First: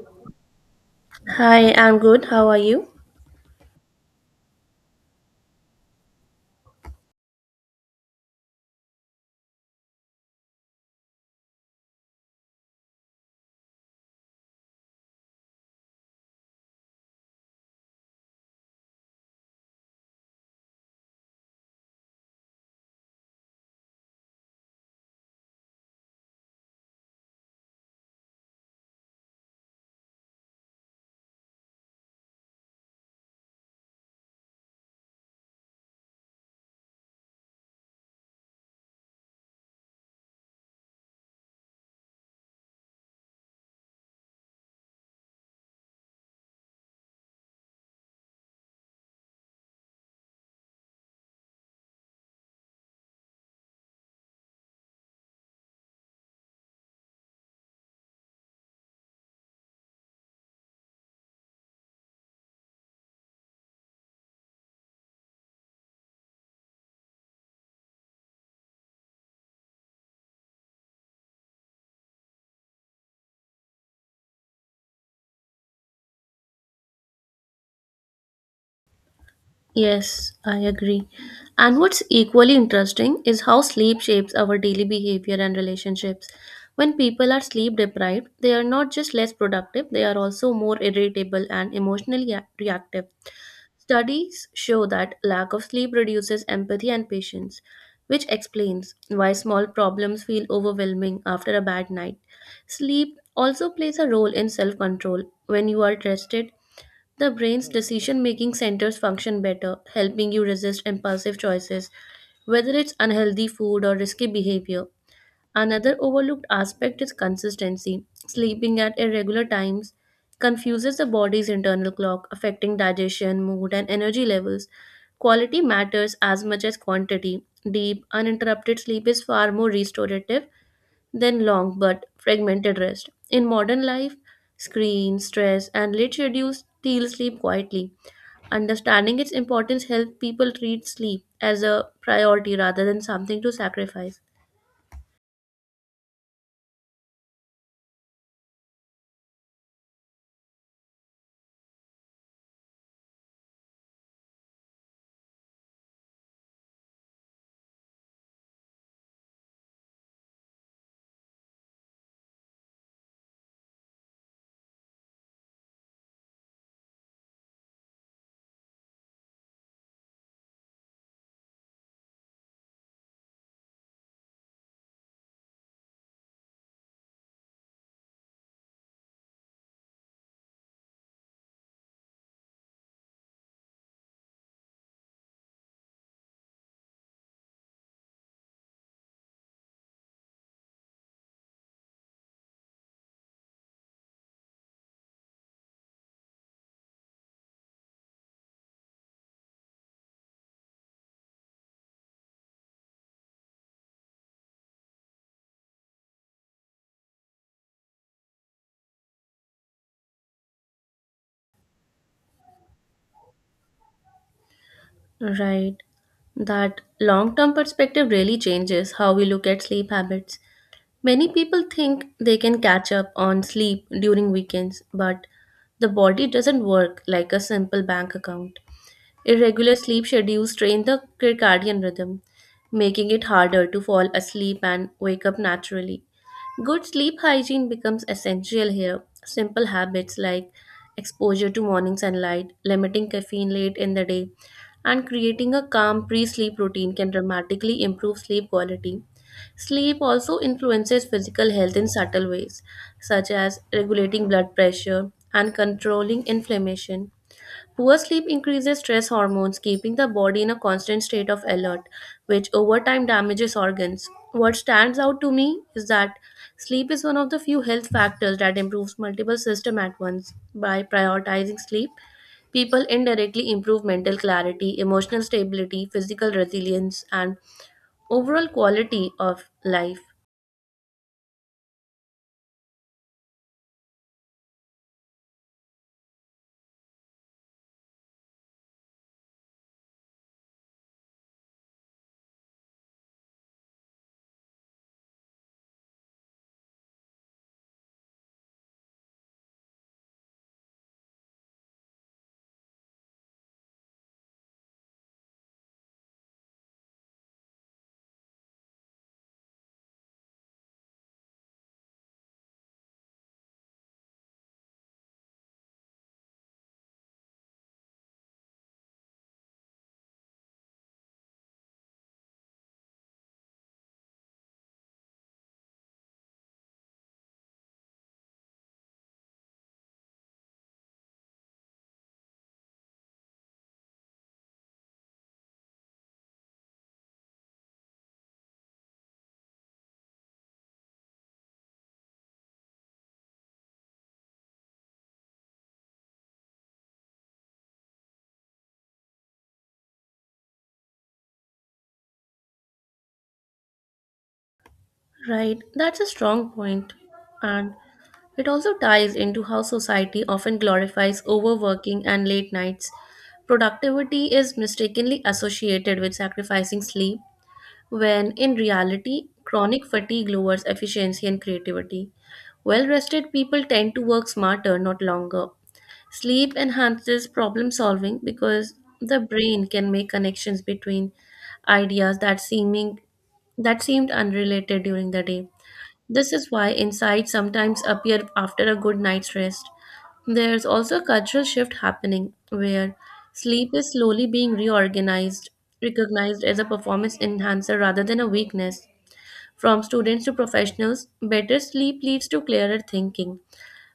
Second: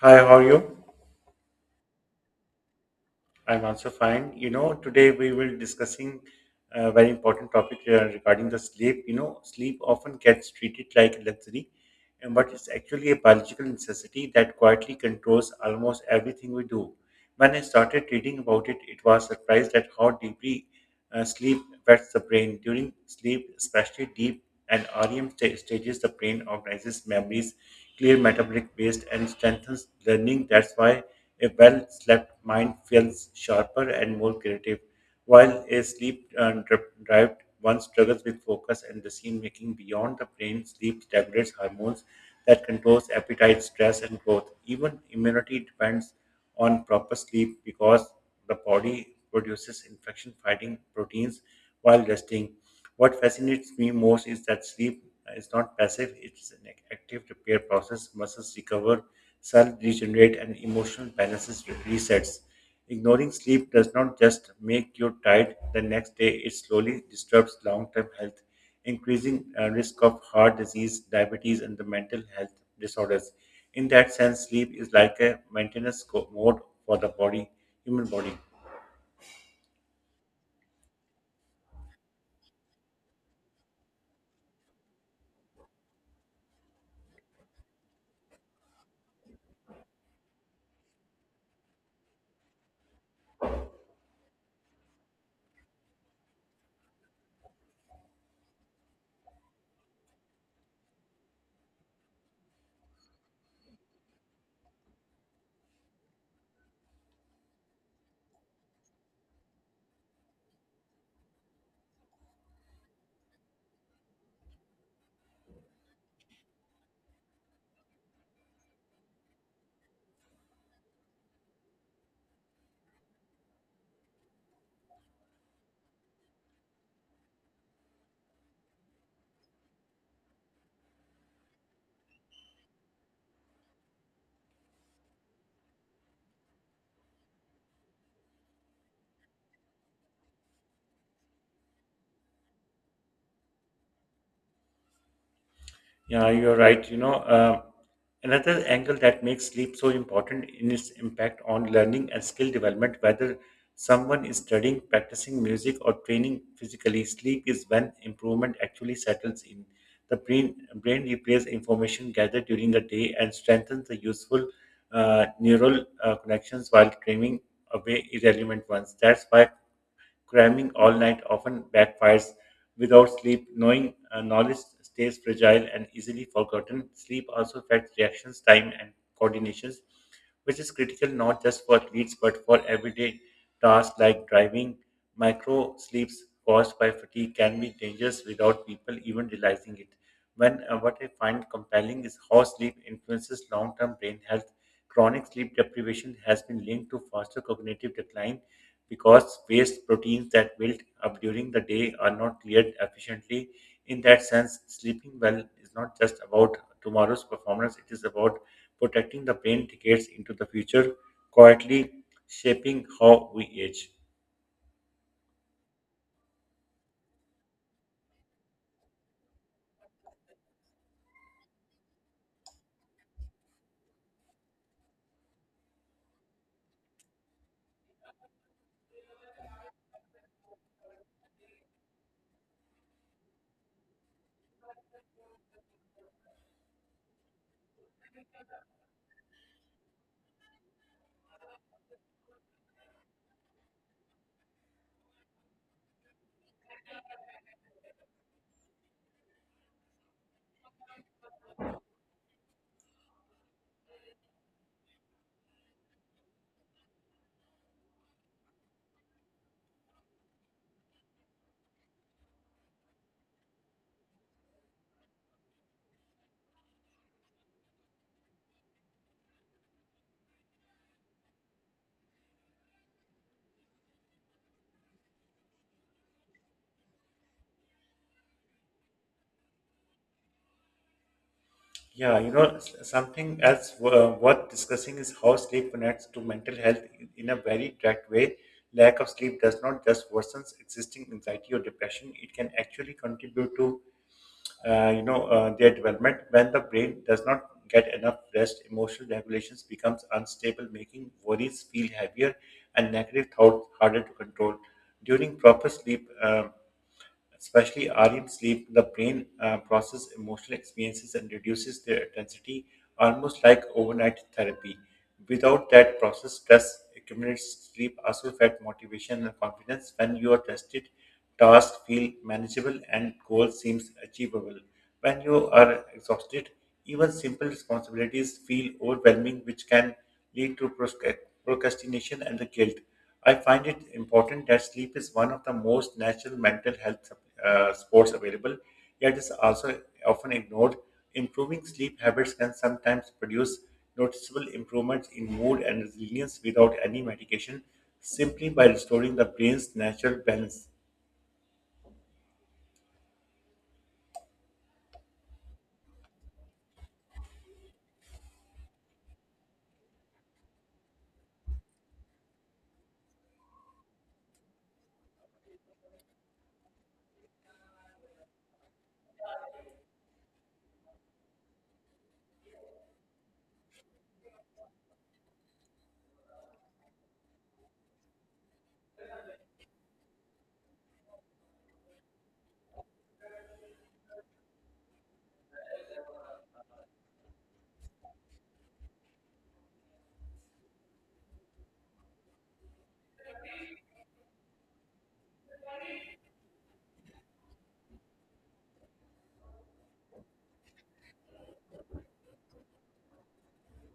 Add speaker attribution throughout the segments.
Speaker 1: Hi, how are you?
Speaker 2: Hi, I'm good. How are you?
Speaker 1: I'm also fine. You know, today we will discussing a very important topic regarding the sleep. You know, sleep often gets treated like a luxury, and but it's actually a biological necessity that quietly controls almost everything we do. When I started reading about it, it was surprised at how deeply sleep wets the brain. During sleep, especially deep and REM stages, the brain organizes memories, clear metabolic waste, and strengthens learning. That's why a well slept mind feels sharper and more creative, while a sleep deprived one struggles with focus and decision making beyond the brain. Sleep regulates hormones that controls appetite, stress, and growth. Even immunity depends on proper sleep because the body produces infection fighting proteins while resting. What fascinates me most is that sleep is not passive, it's an active repair process. Muscles recover, cells regenerate, and emotional balances resets. Ignoring sleep does not just make you tired the next day, it slowly disturbs long term health increasing risk of heart disease, diabetes, and the mental health disorders. In that sense, sleep is like a maintenance mode for the body, human body.
Speaker 2: Yes, I agree. And what's equally interesting is how sleep shapes our daily behavior and relationships. When people are sleep deprived, they are not just less productive, they are also more irritable and emotionally reactive. Studies show that lack of sleep reduces empathy and patience, which explains why small problems feel overwhelming after a bad night. Sleep also plays a role in self control. When you are rested, the brain's decision making centers function better, helping you resist impulsive choices, whether it's unhealthy food or risky behavior. Another overlooked aspect is consistency. Sleeping at irregular times confuses the body's internal clock, affecting digestion, mood, and energy levels. Quality matters as much as quantity. Deep, uninterrupted sleep is far more restorative then long but fragmented rest. In modern life, screen, stress, and late schedules steal sleep quietly. Understanding its importance helps people treat sleep as a priority rather than something to sacrifice.
Speaker 1: Yeah, you're right. You know, another angle that makes sleep so important in its impact on learning and skill development, whether someone is studying, practicing music, or training physically, sleep is when improvement actually settles in. The brain replays information gathered during the day and strengthens the useful neural connections while trimming away irrelevant ones. That's why cramming all night often backfires. Without sleep, knowing knowledge stays fragile and easily forgotten. Sleep also affects reactions time and coordinations, which is critical not just for athletes but for everyday tasks like driving. Micro sleeps caused by fatigue can be dangerous without people even realizing it. When What I find compelling is how sleep influences long-term brain health. Chronic sleep deprivation has been linked to faster cognitive decline because waste proteins that build up during the day are not cleared efficiently. In that sense, sleeping well is not just about tomorrow's performance, it is about protecting the brain decades into the future, quietly shaping how we age.
Speaker 2: Right. That long term perspective really changes how we look at sleep habits. Many people think they can catch up on sleep during weekends, but the body doesn't work like a simple bank account. Irregular sleep schedules strain the circadian rhythm, making it harder to fall asleep and wake up naturally. Good sleep hygiene becomes essential here. Simple habits like exposure to morning sunlight, limiting caffeine late in the day, and creating a calm pre sleep routine can dramatically improve sleep quality. Sleep also influences physical health in subtle ways, such as regulating blood pressure and controlling inflammation. Poor sleep increases stress hormones, keeping the body in a constant state of alert, which over time damages organs. What stands out to me is that sleep is one of the few health factors that improves multiple systems at once. By prioritizing sleep, people indirectly improve mental clarity, emotional stability, physical resilience, and overall quality of life.
Speaker 1: Yeah, you know, something else worth discussing is how sleep connects to mental health in a very direct way. Lack of sleep does not just worsen existing anxiety or depression, it can actually contribute to their development. When the brain does not get enough rest, emotional regulations becomes unstable, making worries feel heavier and negative thoughts harder to control during proper sleep. Especially REM sleep, the brain processes emotional experiences and reduces their intensity, almost like overnight therapy. Without that process, stress accumulates. Sleep also affects motivation and confidence. When you are tested, tasks feel manageable and goals seems achievable. When you are exhausted, even simple responsibilities feel overwhelming, which can lead to procrastination and the guilt. I find it important that sleep is one of the most natural mental health sports available, yet is also often ignored. Improving sleep habits can sometimes produce noticeable improvements in mood and resilience without any medication, simply by restoring the brain's natural balance.
Speaker 2: Right, that's a strong point, and it also ties into how society often glorifies overworking and late nights. Productivity is mistakenly associated with sacrificing sleep, when in reality, chronic fatigue lowers efficiency and creativity. Well rested people tend to work smarter, not longer. Sleep enhances problem solving because the brain can make connections between ideas that seemed unrelated during the day. This is why insights sometimes appear after a good night's rest. There's also a cultural shift happening where sleep is slowly being reorganized, recognized as a performance enhancer rather than a weakness. From students to professionals, better sleep leads to clearer thinking,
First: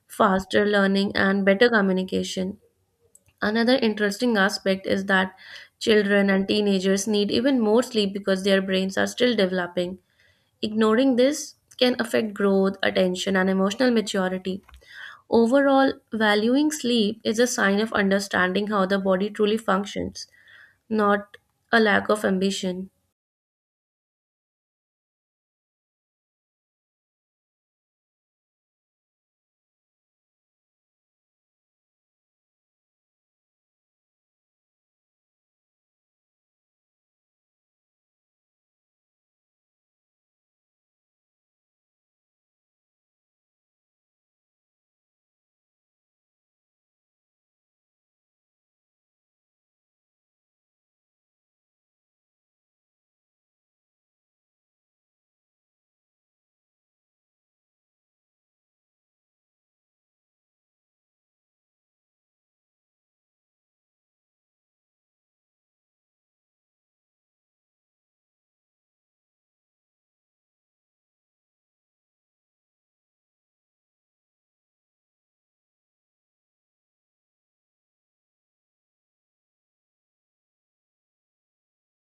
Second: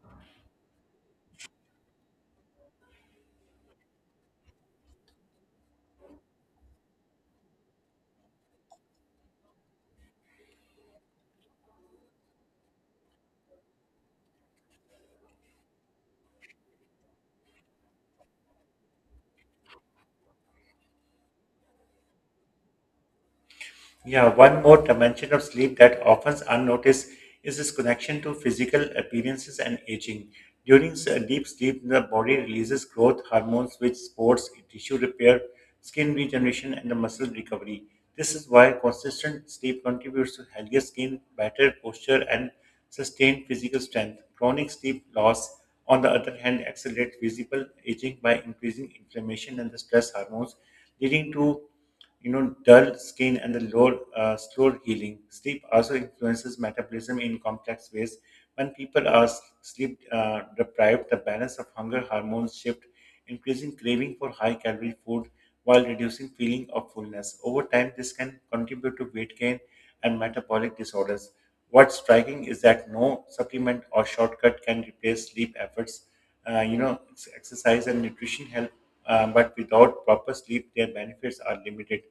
Speaker 2: faster learning, and better communication. Another interesting aspect is that children and teenagers need even more sleep because their brains are still developing. Ignoring this can affect growth, attention, and emotional maturity. Overall, valuing sleep is a sign of understanding how the body truly functions, not a lack of ambition.
Speaker 1: Yeah, one more dimension of sleep that often unnoticed is its connection to physical appearances and aging. During deep sleep, the body releases growth hormones which supports tissue repair, skin regeneration, and the muscle recovery. This is why consistent sleep contributes to healthier skin, better posture, and sustained physical strength. Chronic sleep loss, on the other hand, accelerates visible aging by increasing inflammation and the stress hormones, leading to dull skin and the low, slow healing. Sleep also influences metabolism in complex ways. When people are sleep deprived, the balance of hunger hormones shift, increasing craving for high calorie food while reducing feeling of fullness. Over time, this can contribute to weight gain and metabolic disorders. What's striking is that no supplement or shortcut can replace sleep efforts. Exercise and nutrition help, but without proper sleep, their benefits are limited.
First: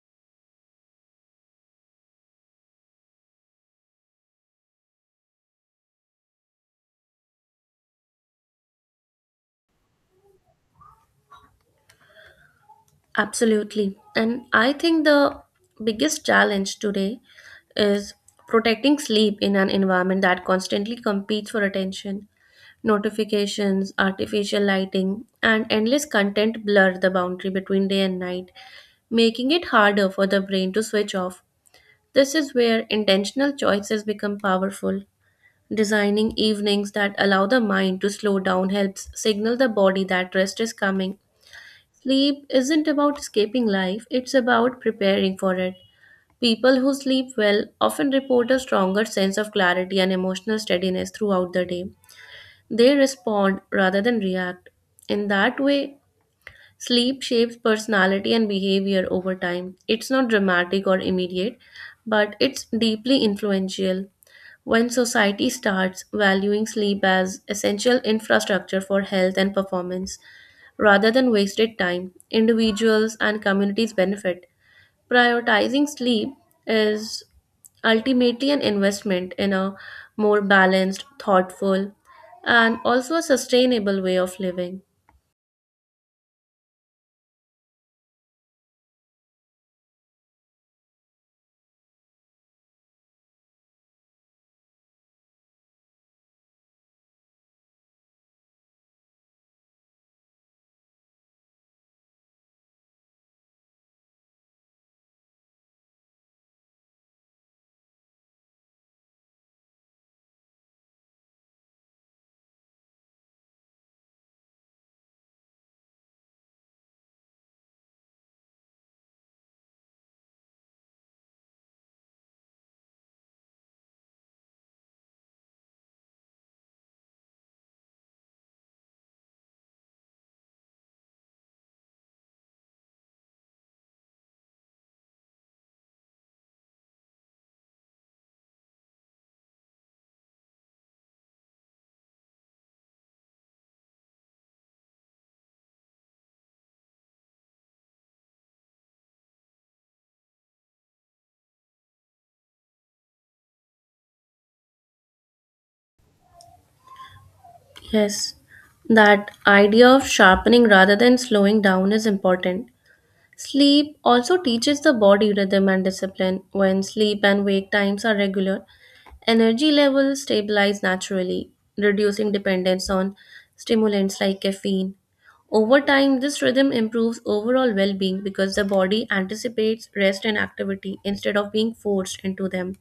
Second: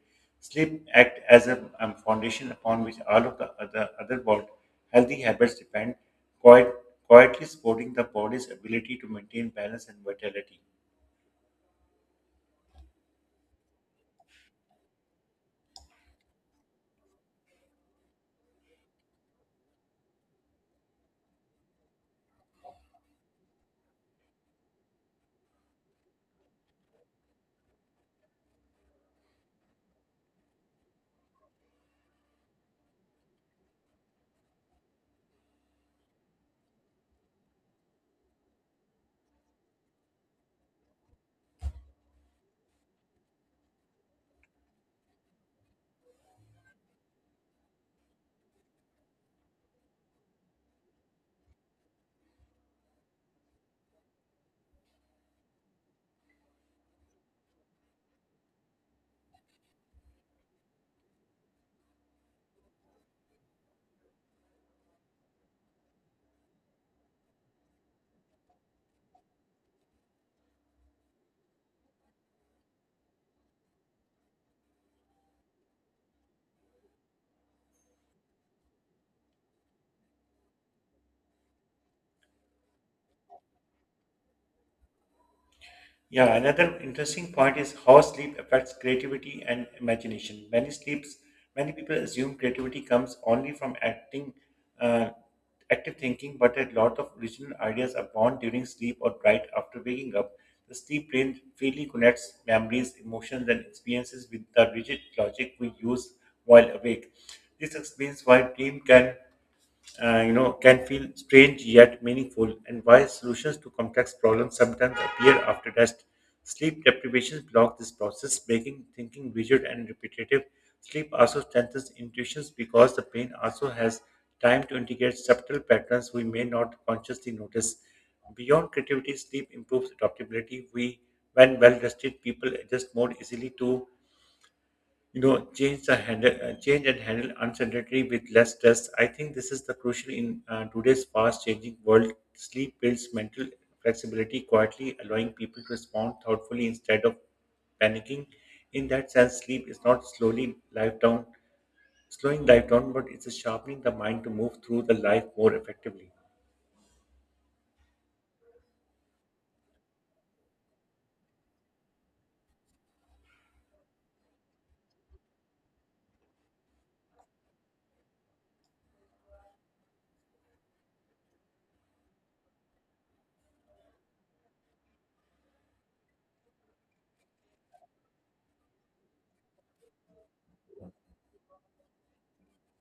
Speaker 1: Sleep act as a foundation upon which all of the other healthy habits depend, quiet, quietly supporting the body's ability to maintain balance and vitality.
Speaker 2: Absolutely. And I think the biggest challenge today is protecting sleep in an environment that constantly competes for attention. Notifications, artificial lighting, and endless content blur the boundary between day and night, making it harder for the brain to switch off. This is where intentional choices become powerful. Designing evenings that allow the mind to slow down helps signal the body that rest is coming. Sleep isn't about escaping life, it's about preparing for it. People who sleep well often report a stronger sense of clarity and emotional steadiness throughout the day. They respond rather than react. In that way, sleep shapes personality and behavior over time. It's not dramatic or immediate, but it's deeply influential. When society starts valuing sleep as essential infrastructure for health and performance, rather than wasted time, individuals and communities benefit. Prioritizing sleep is ultimately an investment in a more balanced, thoughtful, and also a sustainable way of living.
Speaker 1: Yeah, another interesting point is how sleep affects creativity and imagination. Many people assume creativity comes only from uh, active thinking, but a lot of original ideas are born during sleep or right after waking up. The sleep brain freely connects memories, emotions, and experiences with the rigid logic we use while awake. This explains why dream can can feel strange yet meaningful, and why solutions to complex problems sometimes appear after rest. Sleep deprivation blocks this process, making thinking rigid and repetitive. Sleep also strengthens intuitions because the brain also has time to integrate subtle patterns we may not consciously notice. Beyond creativity, sleep improves adaptability. We when well rested, people adjust more easily to change and handle uncertainty with less stress. I think this is the crucial in today's fast changing world. Sleep builds mental flexibility, quietly allowing people to respond thoughtfully instead of panicking. In that sense, sleep is not slowly life down slowing life down, but it's a sharpening the mind to move through the life more effectively.
Speaker 2: Yes, that idea of sharpening rather than slowing down is important. Sleep also teaches the body rhythm and discipline. When sleep and wake times are regular, energy levels stabilize naturally, reducing dependence on stimulants like caffeine. Over time, this rhythm improves overall well being because the body anticipates rest and activity instead of being forced into them.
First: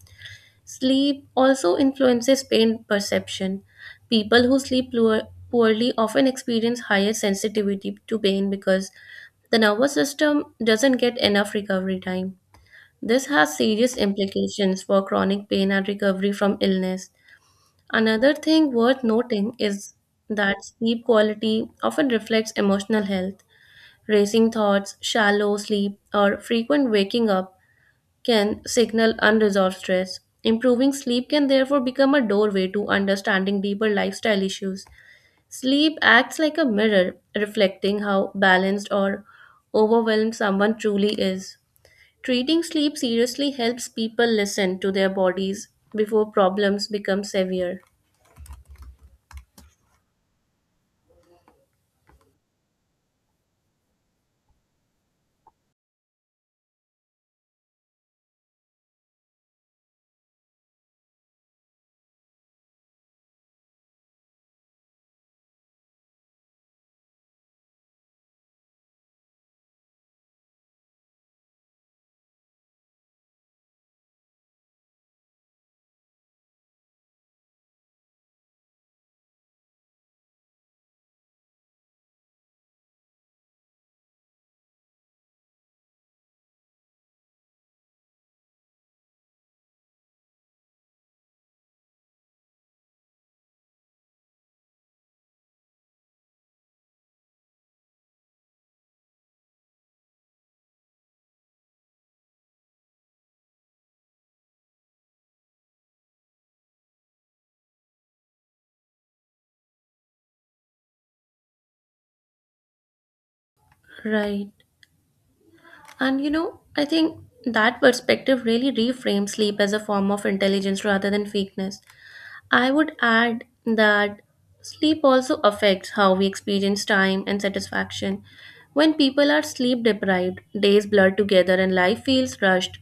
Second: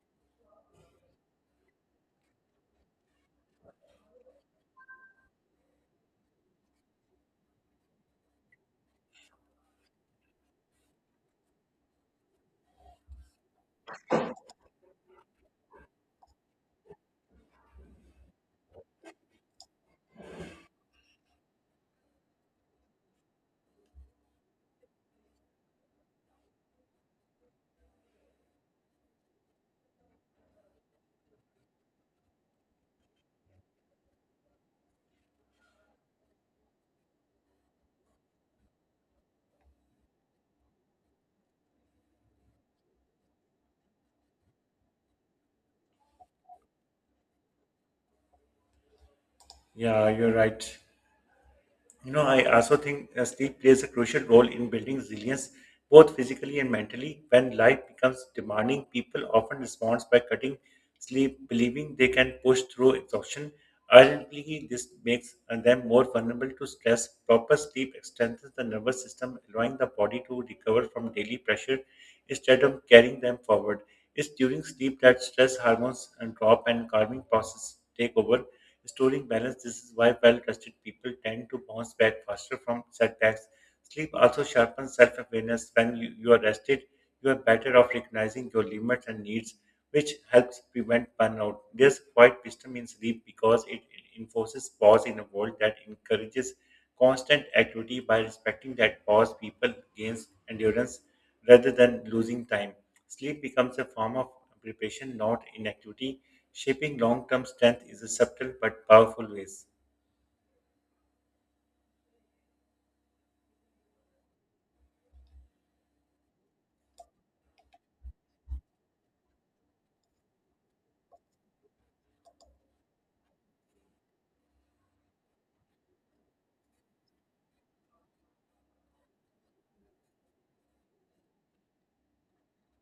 Speaker 2: Sleep also influences pain perception. People who sleep poorly often experience higher sensitivity to pain because the nervous system doesn't get enough recovery time. This has serious implications for chronic pain and recovery from illness. Another thing worth noting is that sleep quality often reflects emotional health. Racing thoughts, shallow sleep, or frequent waking up can signal unresolved stress. Improving sleep can therefore become a doorway to understanding deeper lifestyle issues. Sleep acts like a mirror, reflecting how balanced or overwhelmed someone truly is. Treating sleep seriously helps people listen to their bodies before problems become severe.
Speaker 1: Yeah, you're right. You know, I also think sleep plays a crucial role in building resilience, both physically and mentally. When life becomes demanding, people often respond by cutting sleep, believing they can push through exhaustion. Ultimately, this makes them more vulnerable to stress. Proper sleep strengthens the nervous system, allowing the body to recover from daily pressure instead of carrying them forward. It's during sleep that stress hormones and drop and calming process take over, restoring balance. This is why well rested people tend to bounce back faster from setbacks. Sleep also sharpens self awareness. When you are rested, you are better off recognizing your limits and needs, which helps prevent burnout. There's quite wisdom in sleep because it enforces pause in a world that encourages constant activity. By respecting that pause, people gain endurance rather than losing time. Sleep becomes a form of preparation, not inactivity, shaping long term strength is a subtle but powerful ways.
Speaker 2: Right. And you know, I think that perspective really reframes sleep as a form of intelligence rather than weakness. I would add that sleep also affects how we experience time and satisfaction. When people are sleep deprived, days blur together and life feels rushed.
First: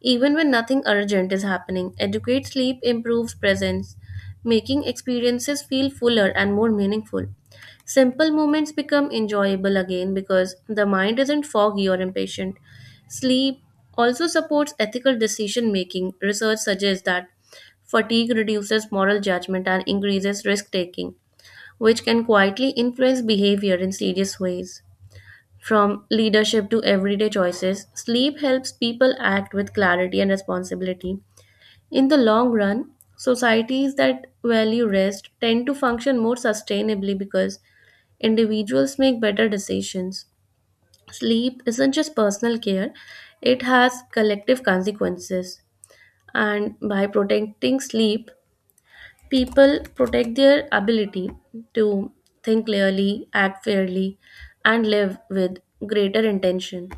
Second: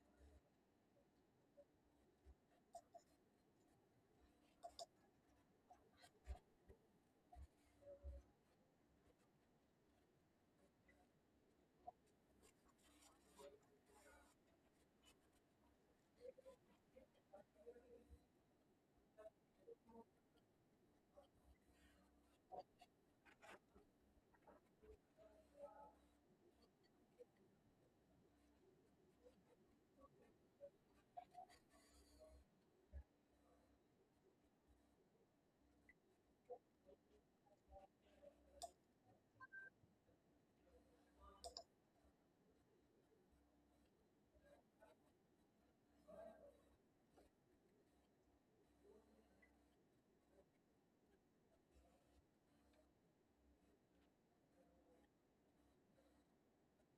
Speaker 2: Even when nothing urgent is happening, adequate sleep improves presence, making experiences feel fuller and more meaningful. Simple moments become enjoyable again because the mind isn't foggy or impatient. Sleep also supports ethical decision making. Research suggests that fatigue reduces moral judgment and increases risk taking, which can quietly influence behavior in serious ways. From leadership to everyday choices, sleep helps people act with clarity and responsibility. In the long run, societies that value rest tend to function more sustainably because individuals make better decisions. Sleep isn't just personal care, it has collective consequences. And by protecting sleep, people protect their ability to think clearly, act fairly, and live with greater intention.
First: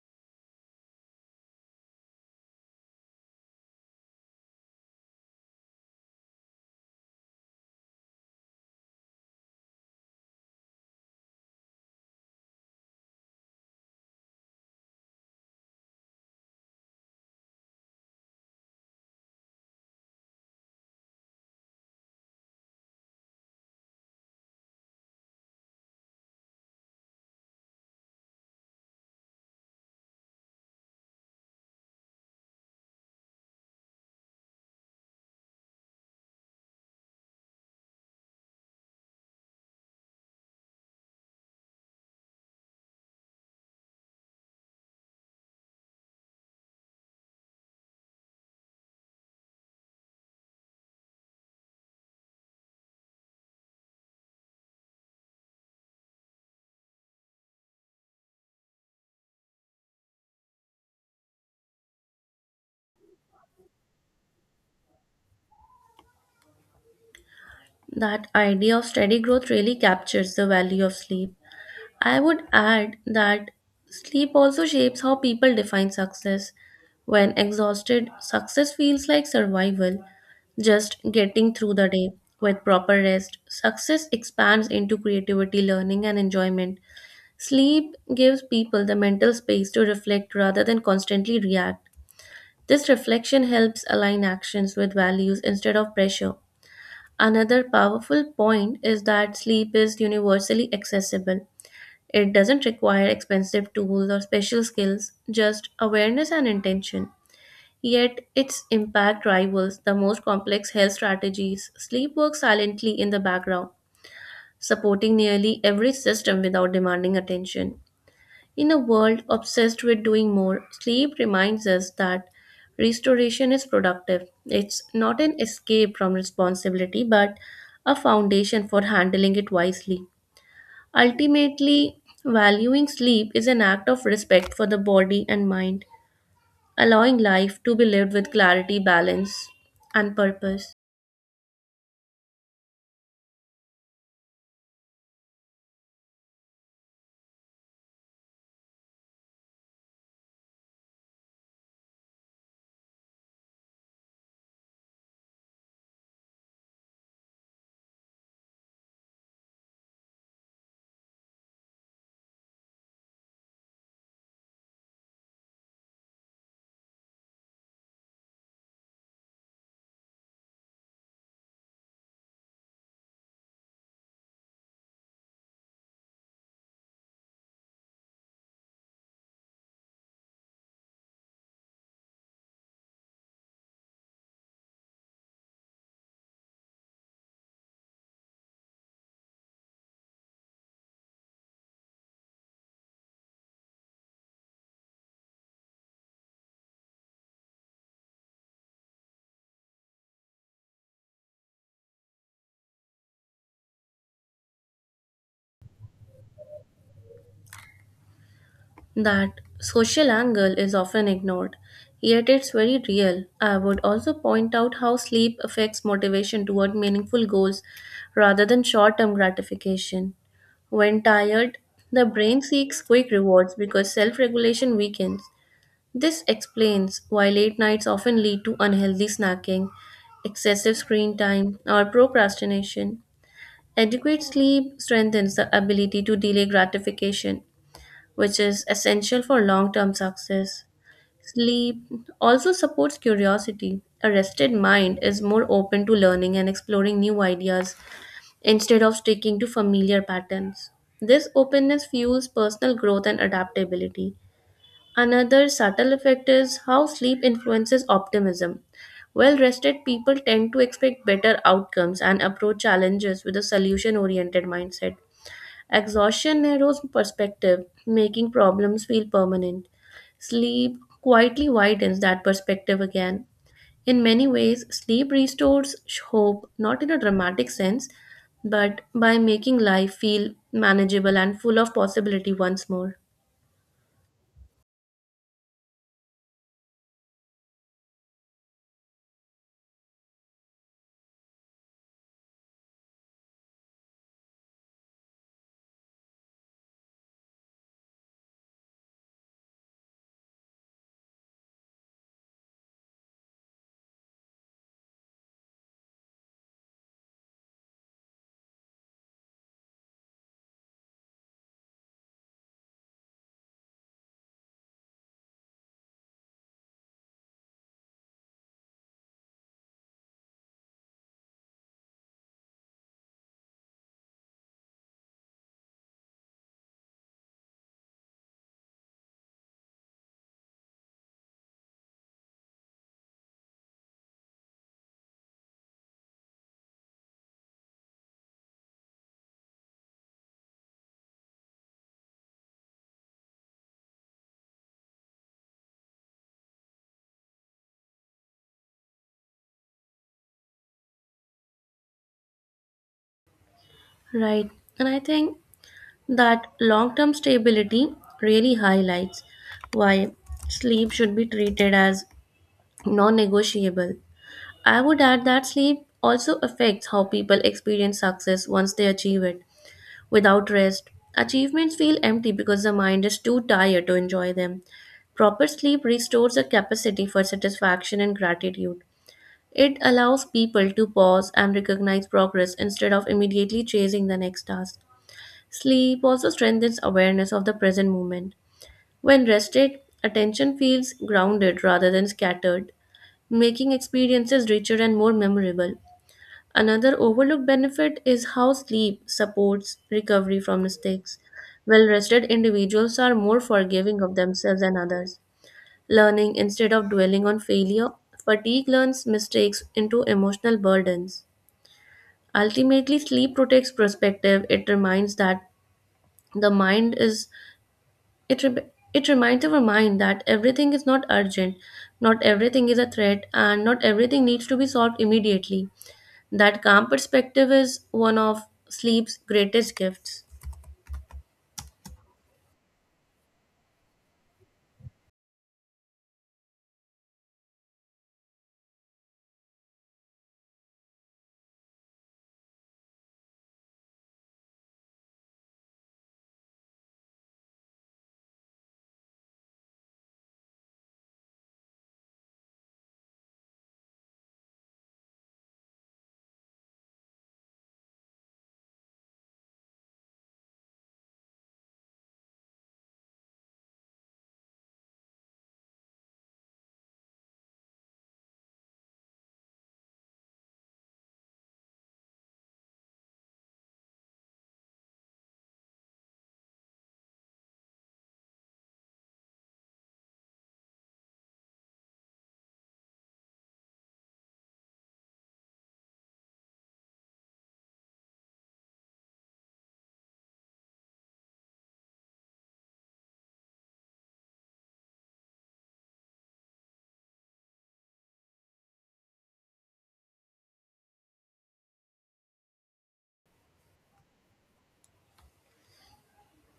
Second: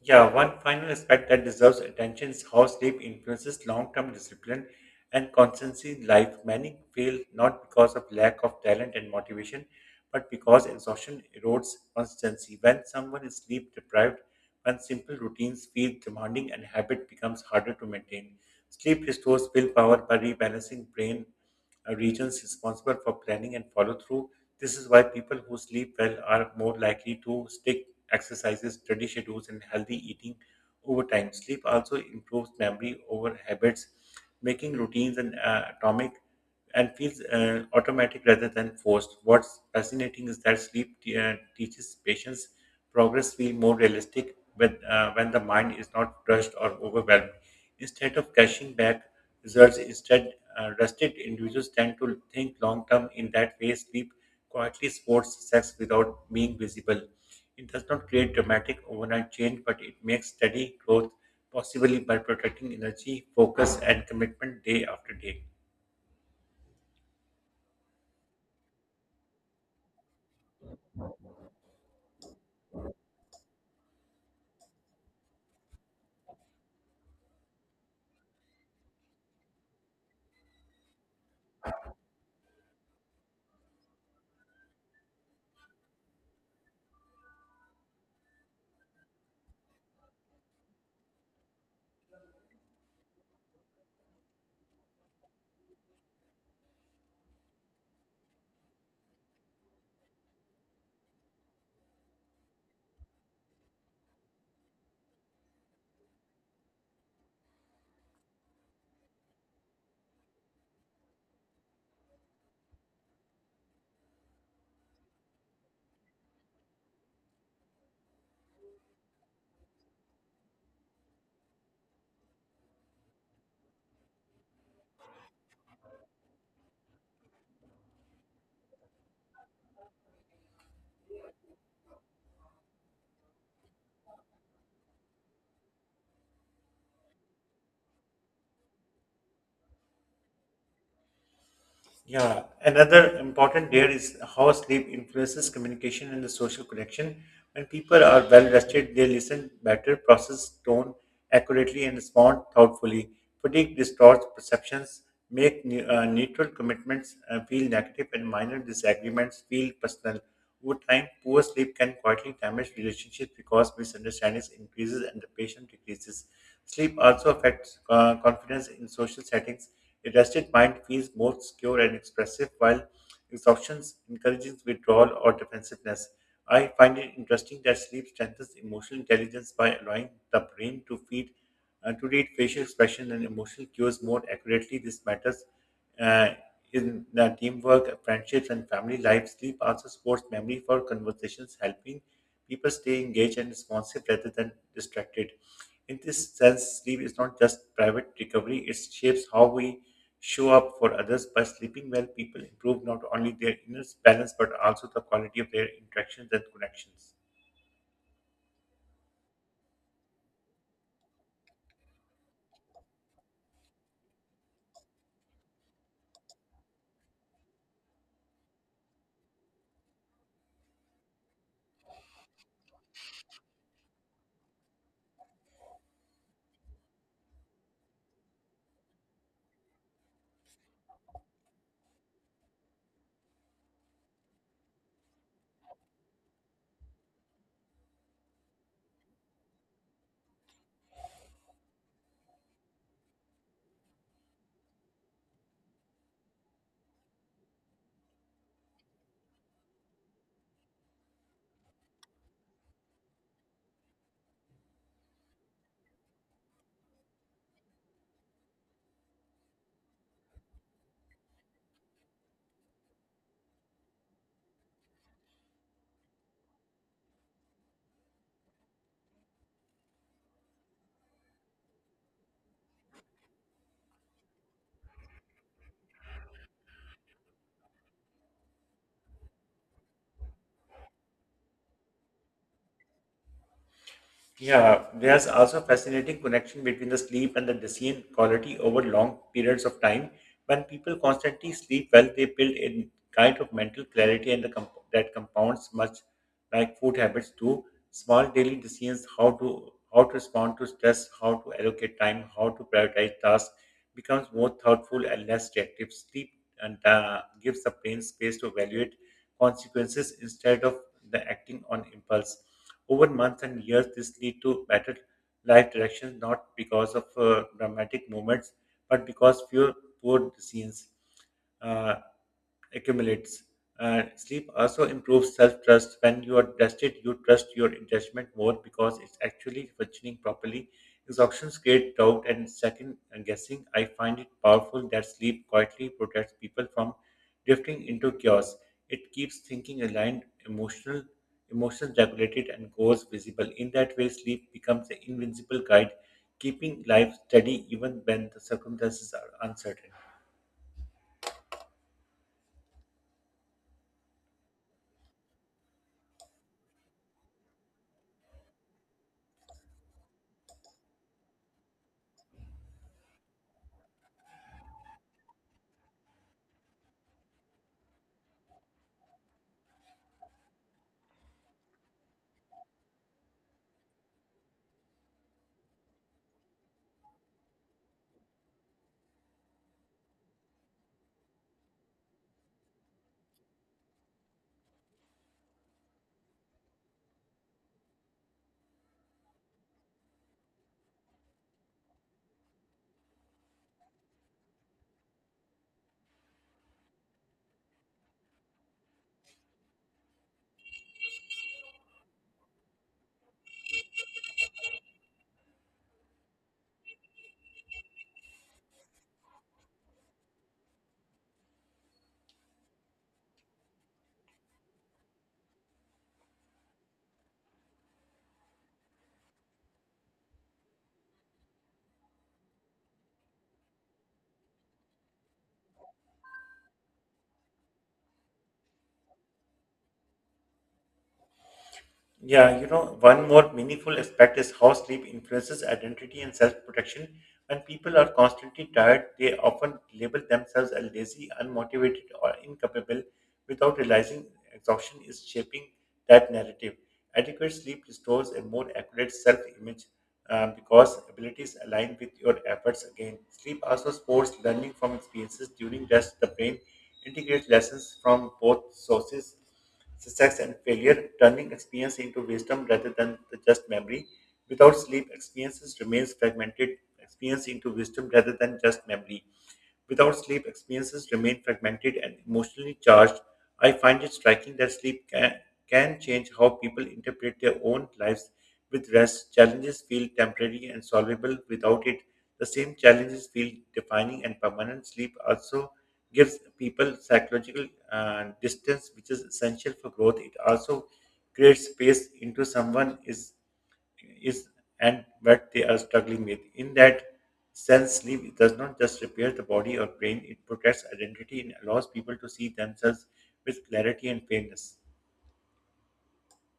Speaker 1: Yeah, one final aspect that deserves attention is how sleep influences long term discipline and constancy in life. Many fail not because of lack of talent and motivation, but because exhaustion erodes constancy. When someone is sleep deprived, when simple routines feel demanding and habit becomes harder to maintain, sleep restores willpower by rebalancing brain regions responsible for planning and follow through. This is why people who sleep well are more likely to stick exercises, study schedules, and healthy eating over time. Sleep also improves memory over habits, making routines and atomic and feels automatic rather than forced. What's fascinating is that sleep teaches patience. Progress feel more realistic when the mind is not rushed or overwhelmed. Instead of cashing back results, instead rested individuals tend to think long term. In that way, sleep quietly supports sex without being visible. It does not create dramatic overnight change, but it makes steady growth possible by protecting energy, focus, and commitment day after day.
Speaker 2: That idea of steady growth really captures the value of sleep. I would add that sleep also shapes how people define success. When exhausted, success feels like survival, just getting through the day. With proper rest, success expands into creativity, learning, and enjoyment. Sleep gives people the mental space to reflect rather than constantly react. This reflection helps align actions with values instead of pressure. Another powerful point is that sleep is universally accessible. It doesn't require expensive tools or special skills, just awareness and intention. Yet, its impact rivals the most complex health strategies. Sleep works silently in the background, supporting nearly every system without demanding attention. In a world obsessed with doing more, sleep reminds us that restoration is productive. It's not an escape from responsibility, but a foundation for handling it wisely. Ultimately, valuing sleep is an act of respect for the body and mind, allowing life to be lived with clarity, balance, and purpose.
Speaker 1: Yeah, another important layer is how sleep influences communication and the social connection. When people are well rested, they listen better, process tone accurately, and respond thoughtfully. Fatigue distorts perceptions, make neutral commitments feel negative, and minor disagreements feel personal. Over time, poor sleep can quietly damage relationships because misunderstandings increases and the patient decreases. Sleep also affects confidence in social settings. A rested mind feels more secure and expressive, while exhaustion encourages withdrawal or defensiveness. I find it interesting that sleep strengthens emotional intelligence by allowing the brain to read facial expression and emotional cues more accurately. This matters uh, in teamwork, friendships, and family life. Sleep also supports memory for conversations, helping people stay engaged and responsive rather than distracted. In this sense, sleep is not just private recovery, it shapes how we show up for others. By sleeping well, people improve not only their inner balance but also the quality of their interactions and connections.
Speaker 2: That social angle is often ignored, yet it's very real. I would also point out how sleep affects motivation toward meaningful goals rather than short term gratification. When tired, the brain seeks quick rewards because self regulation weakens. This explains why late nights often lead to unhealthy snacking, excessive screen time, or procrastination. Adequate sleep strengthens the ability to delay gratification which is essential for long term success. Sleep also supports curiosity. A rested mind is more open to learning and exploring new ideas instead of sticking to familiar patterns. This openness fuels personal growth and adaptability. Another subtle effect is how sleep influences optimism. Well rested people tend to expect better outcomes and approach challenges with a solution oriented mindset. Exhaustion narrows perspective, making problems feel permanent. Sleep quietly widens that perspective again. In many ways, sleep restores hope, not in a dramatic sense, but by making life feel manageable and full of possibility once more.
Speaker 1: Yeah, there's also fascinating connection between the sleep and the decision quality over long periods of time. When people constantly sleep well, they build a kind of mental clarity and that compounds much like food habits do. Small daily decisions, how to respond to stress, how to allocate time, how to prioritize tasks, becomes more thoughtful and less reactive. Sleep and gives the brain space to evaluate consequences instead of the acting on impulse. Over months and years, this lead to better life directions, not because of dramatic moments, but because fewer poor decisions. Uh, Accumulates. Sleep also improves self trust. When you are rested, you trust your judgment more because it's actually functioning properly. Exhaustions creates doubt and second guessing. I find it powerful that sleep quietly protects people from drifting into chaos. It keeps thinking aligned, emotions regulated, and goals visible. In that way, sleep becomes an invincible guide, keeping life steady even when the circumstances are uncertain.
Speaker 2: Right. And I think that long term stability really highlights why sleep should be treated as non negotiable. I would add that sleep also affects how people experience success once they achieve it. Without rest, achievements feel empty because the mind is too tired to enjoy them. Proper sleep restores the capacity for satisfaction and gratitude. It allows people to pause and recognize progress instead of immediately chasing the next task. Sleep also strengthens awareness of the present moment. When rested, attention feels grounded rather than scattered, making experiences richer and more memorable. Another overlooked benefit is how sleep supports recovery from mistakes. Well rested individuals are more forgiving of themselves and others. Learning instead of dwelling on failure, fatigue learns mistakes into emotional burdens. Ultimately, sleep protects perspective. It reminds that the mind is it re- it reminds our mind that everything is not urgent, not everything is a threat, and not everything needs to be solved immediately. That calm perspective is one of sleep's greatest gifts.
Speaker 1: Yeah, you know, one more meaningful aspect is how sleep influences identity and self protection. When people are constantly tired, they often label themselves as lazy, unmotivated, or incapable without realizing exhaustion is shaping that narrative. Adequate sleep restores a more accurate self image because abilities align with your efforts again. Sleep also supports learning from experiences during rest. The brain integrates lessons from both sources, success and failure, turning experience into wisdom rather than the just memory. Without sleep, experiences remains fragmented, experience into wisdom rather than just memory. Without sleep, experiences remain fragmented and emotionally charged. I find it striking that sleep can change how people interpret their own lives. With rest, challenges feel temporary and solvable. Without it, the same challenges feel defining and permanent. Sleep also gives people psychological distance, which is essential for growth. It also creates space into someone is and what they are struggling with. In that sense, sleep does not just repair the body or brain; it protects identity and allows people to see themselves with clarity and fairness.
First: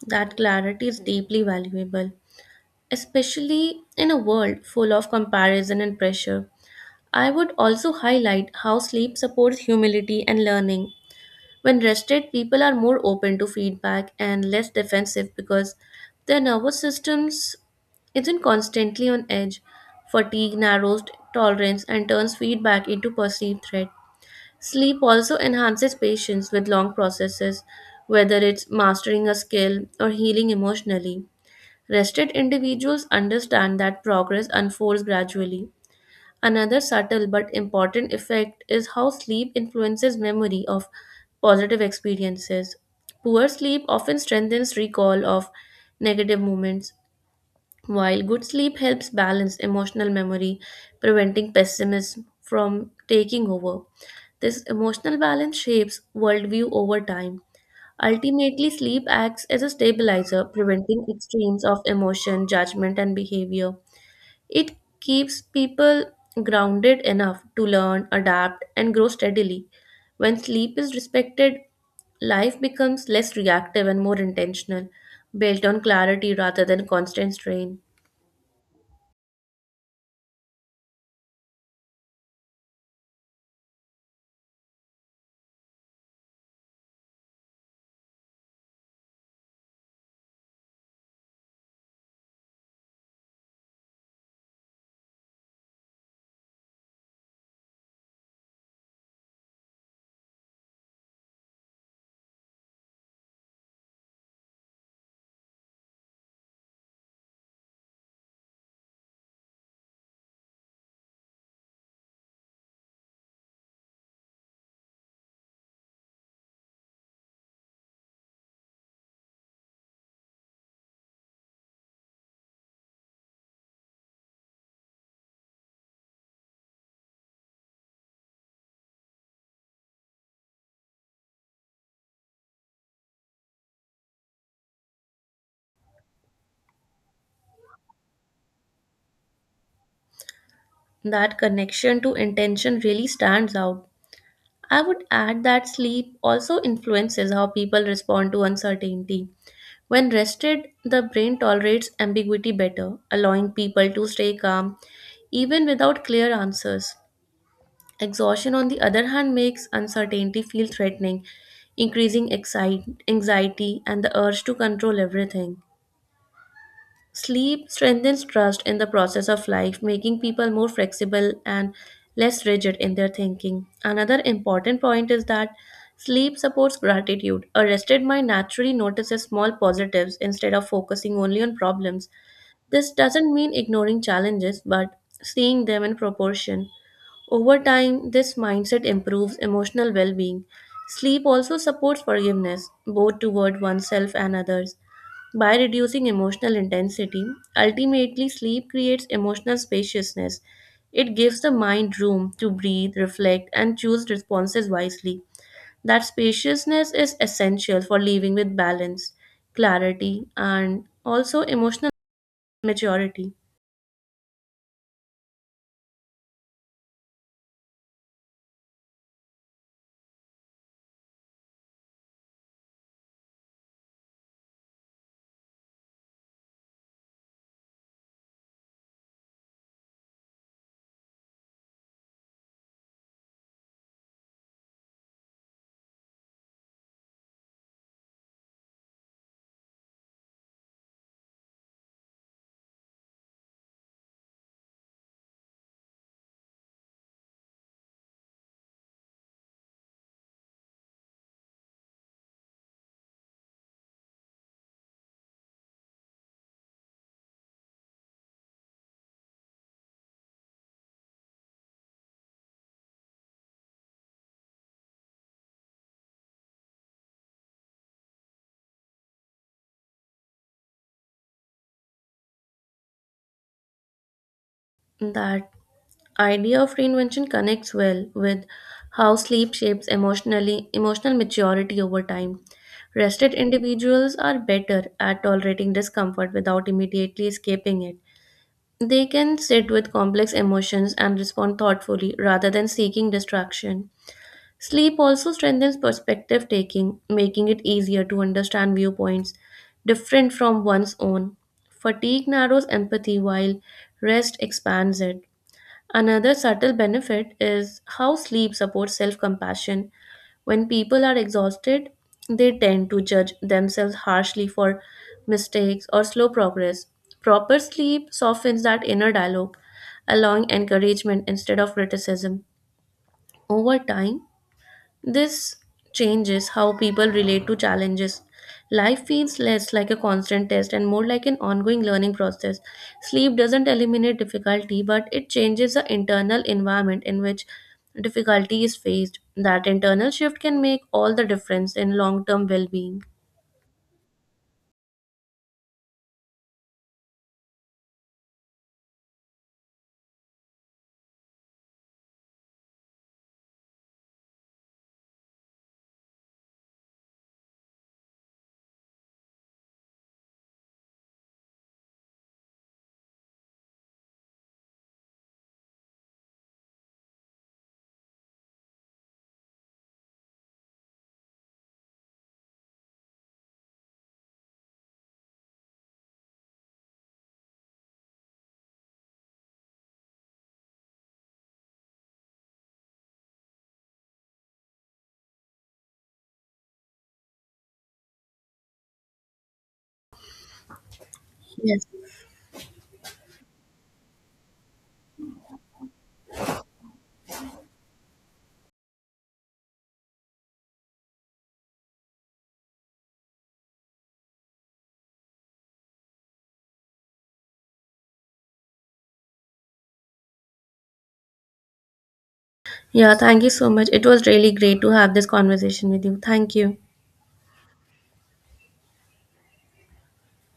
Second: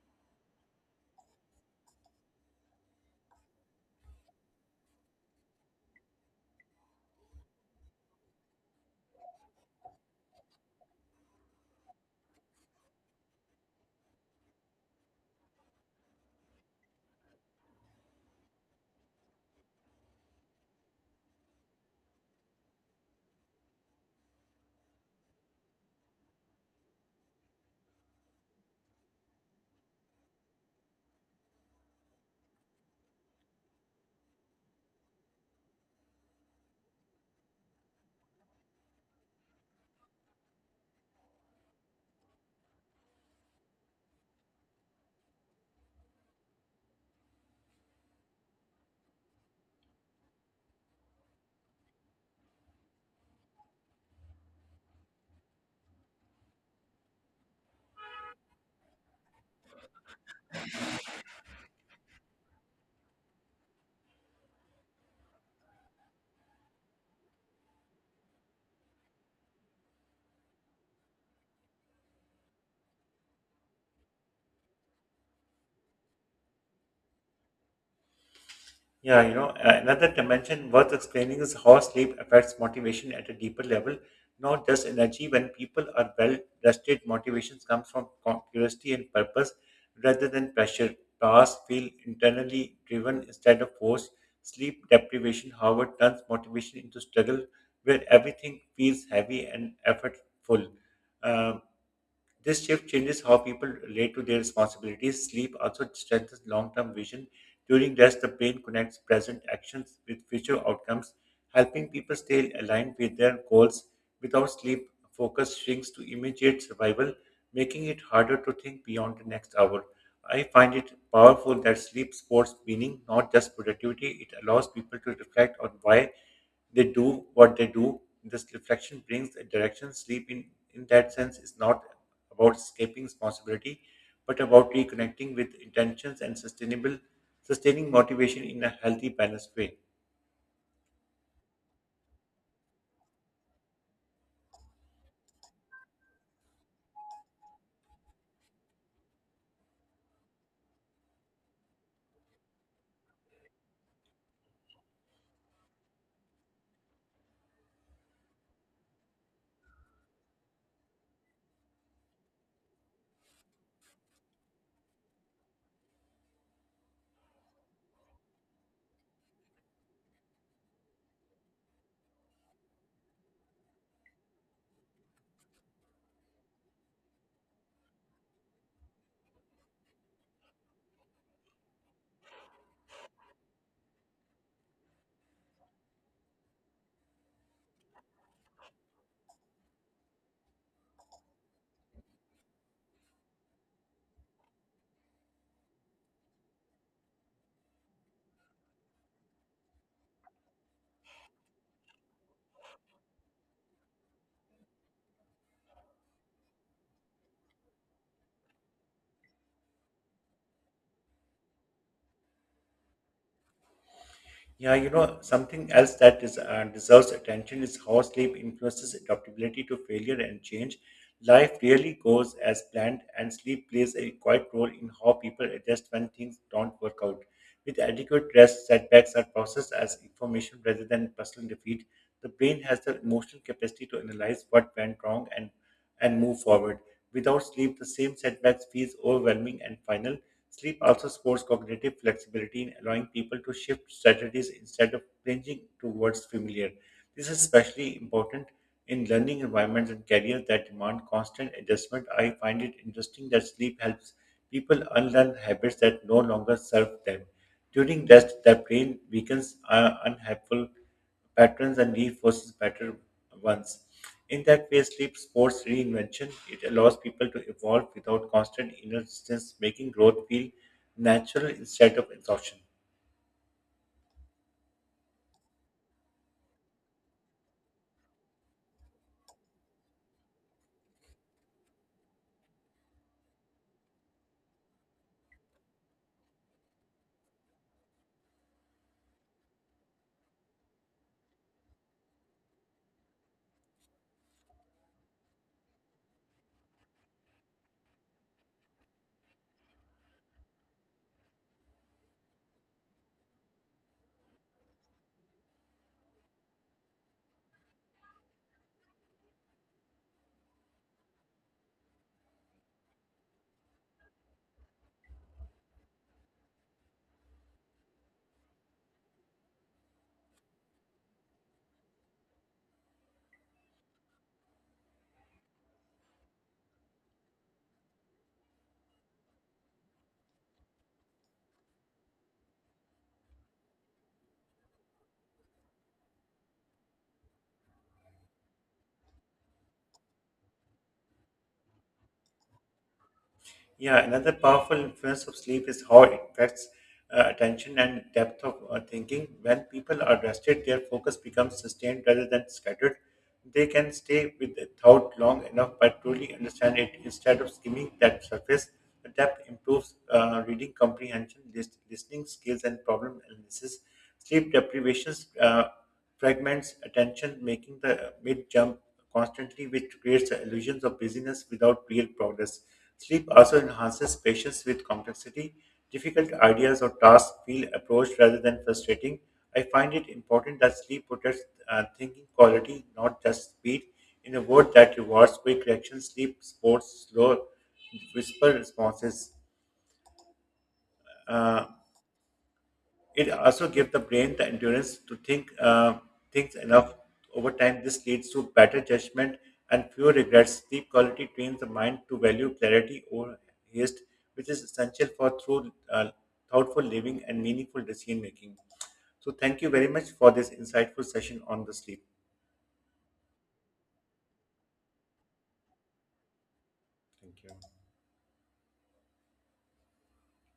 Speaker 2: That clarity is deeply valuable, especially in a world full of comparison and pressure. I would also highlight how sleep supports humility and learning. When rested, people are more open to feedback and less defensive because their nervous systems isn't constantly on edge. Fatigue narrows tolerance and turns feedback into perceived threat. Sleep also enhances patience with long processes, whether it's mastering a skill or healing emotionally. Rested individuals understand that progress unfolds gradually. Another subtle but important effect is how sleep influences memory of positive experiences. Poor sleep often strengthens recall of negative moments, while good sleep helps balance emotional memory, preventing pessimism from taking over. This emotional balance shapes worldview over time. Ultimately, sleep acts as a stabilizer, preventing extremes of emotion, judgment, and behavior. It keeps people grounded enough to learn, adapt, and grow steadily. When sleep is respected, life becomes less reactive and more intentional, built on clarity rather than constant strain.
Speaker 1: Yeah, you know, another dimension worth explaining is how sleep affects motivation at a deeper level, not just energy. When people are well rested, motivations come from curiosity and purpose rather than pressure. Tasks feel internally driven instead of forced. Sleep deprivation, however, turns motivation into struggle where everything feels heavy and effortful. Um, this shift changes how people relate to their responsibilities. Sleep also strengthens long term vision. During rest, the brain connects present actions with future outcomes, helping people stay aligned with their goals. Without sleep, focus shrinks to immediate survival, making it harder to think beyond the next hour. I find it powerful that sleep sports meaning, not just productivity. It allows people to reflect on why they do what they do. This reflection brings a direction. Sleep, in that sense, is not about escaping responsibility, but about reconnecting with intentions and sustainable sustaining motivation in a healthy, balanced way.
Speaker 2: That connection to intention really stands out. I would add that sleep also influences how people respond to uncertainty. When rested, the brain tolerates ambiguity better, allowing people to stay calm even without clear answers. Exhaustion, on the other hand, makes uncertainty feel threatening, increasing anxiety and the urge to control everything. Sleep strengthens trust in the process of life, making people more flexible and less rigid in their thinking. Another important point is that sleep supports gratitude. A rested mind naturally notices small positives instead of focusing only on problems. This doesn't mean ignoring challenges, but seeing them in proportion. Over time, this mindset improves emotional well being. Sleep also supports forgiveness, both toward oneself and others. By reducing emotional intensity, ultimately, sleep creates emotional spaciousness. It gives the mind room to breathe, reflect, and choose responses wisely. That spaciousness is essential for living with balance, clarity, and also emotional maturity.
Speaker 1: Yeah, you know, something else that deserves attention is how sleep influences adaptability to failure and change. Life rarely goes as planned, and sleep plays a quiet role in how people adjust when things don't work out. With adequate rest, setbacks are processed as information rather than personal defeat. The brain has the emotional capacity to analyze what went wrong and move forward. Without sleep, the same setbacks feels overwhelming and final. Sleep also supports cognitive flexibility in allowing people to shift strategies instead of clinging towards familiar. This is especially important in learning environments and careers that demand constant adjustment. I find it interesting that sleep helps people unlearn habits that no longer serve them. During rest, the brain weakens unhelpful patterns and reinforces better ones. In that way, sleep supports reinvention. It allows people to evolve without constant inner resistance, making growth feel natural instead of exhaustion.
Speaker 2: That idea of reinvention connects well with how sleep shapes emotional maturity over time. Rested individuals are better at tolerating discomfort without immediately escaping it. They can sit with complex emotions and respond thoughtfully rather than seeking distraction. Sleep also strengthens perspective taking, making it easier to understand viewpoints different from one's own. Fatigue narrows empathy while rest expands it. Another subtle benefit is how sleep supports self compassion. When people are exhausted, they tend to judge themselves harshly for mistakes or slow progress. Proper sleep softens that inner dialogue, allowing encouragement instead of criticism. Over time, this changes how people relate to challenges. Life feels less like a constant test and more like an ongoing learning process. Sleep doesn't eliminate difficulty, but it changes the internal environment in which difficulty is faced. That internal shift can make all the difference in long term well being.
Speaker 1: Yeah, another powerful influence of sleep is how it affects attention and depth of thinking. When people are rested, their focus becomes sustained rather than scattered. They can stay with a thought long enough but truly understand it instead of skimming that surface. The depth improves reading comprehension, listening skills, and problem analysis. Sleep deprivations. Fragments attention, making the mid jump constantly, which creates the illusions of busyness without real progress. Sleep also enhances patience with complexity. Difficult ideas or tasks feel approached rather than frustrating. I find it important that sleep protects thinking quality, not just speed. In a world that rewards quick reaction, sleep supports slow whisper responses. Uh,
Speaker 2: Yes.
Speaker 1: it also gives the brain the endurance to think things enough over time. This leads to better judgment and fewer regrets. Sleep quality trains the mind to value clarity over haste, which is essential for through thoughtful living and meaningful decision making. So, thank you very much for this insightful session on the sleep.
Speaker 2: Yeah, thank you so much. It was really great to have this conversation with you. Thank you.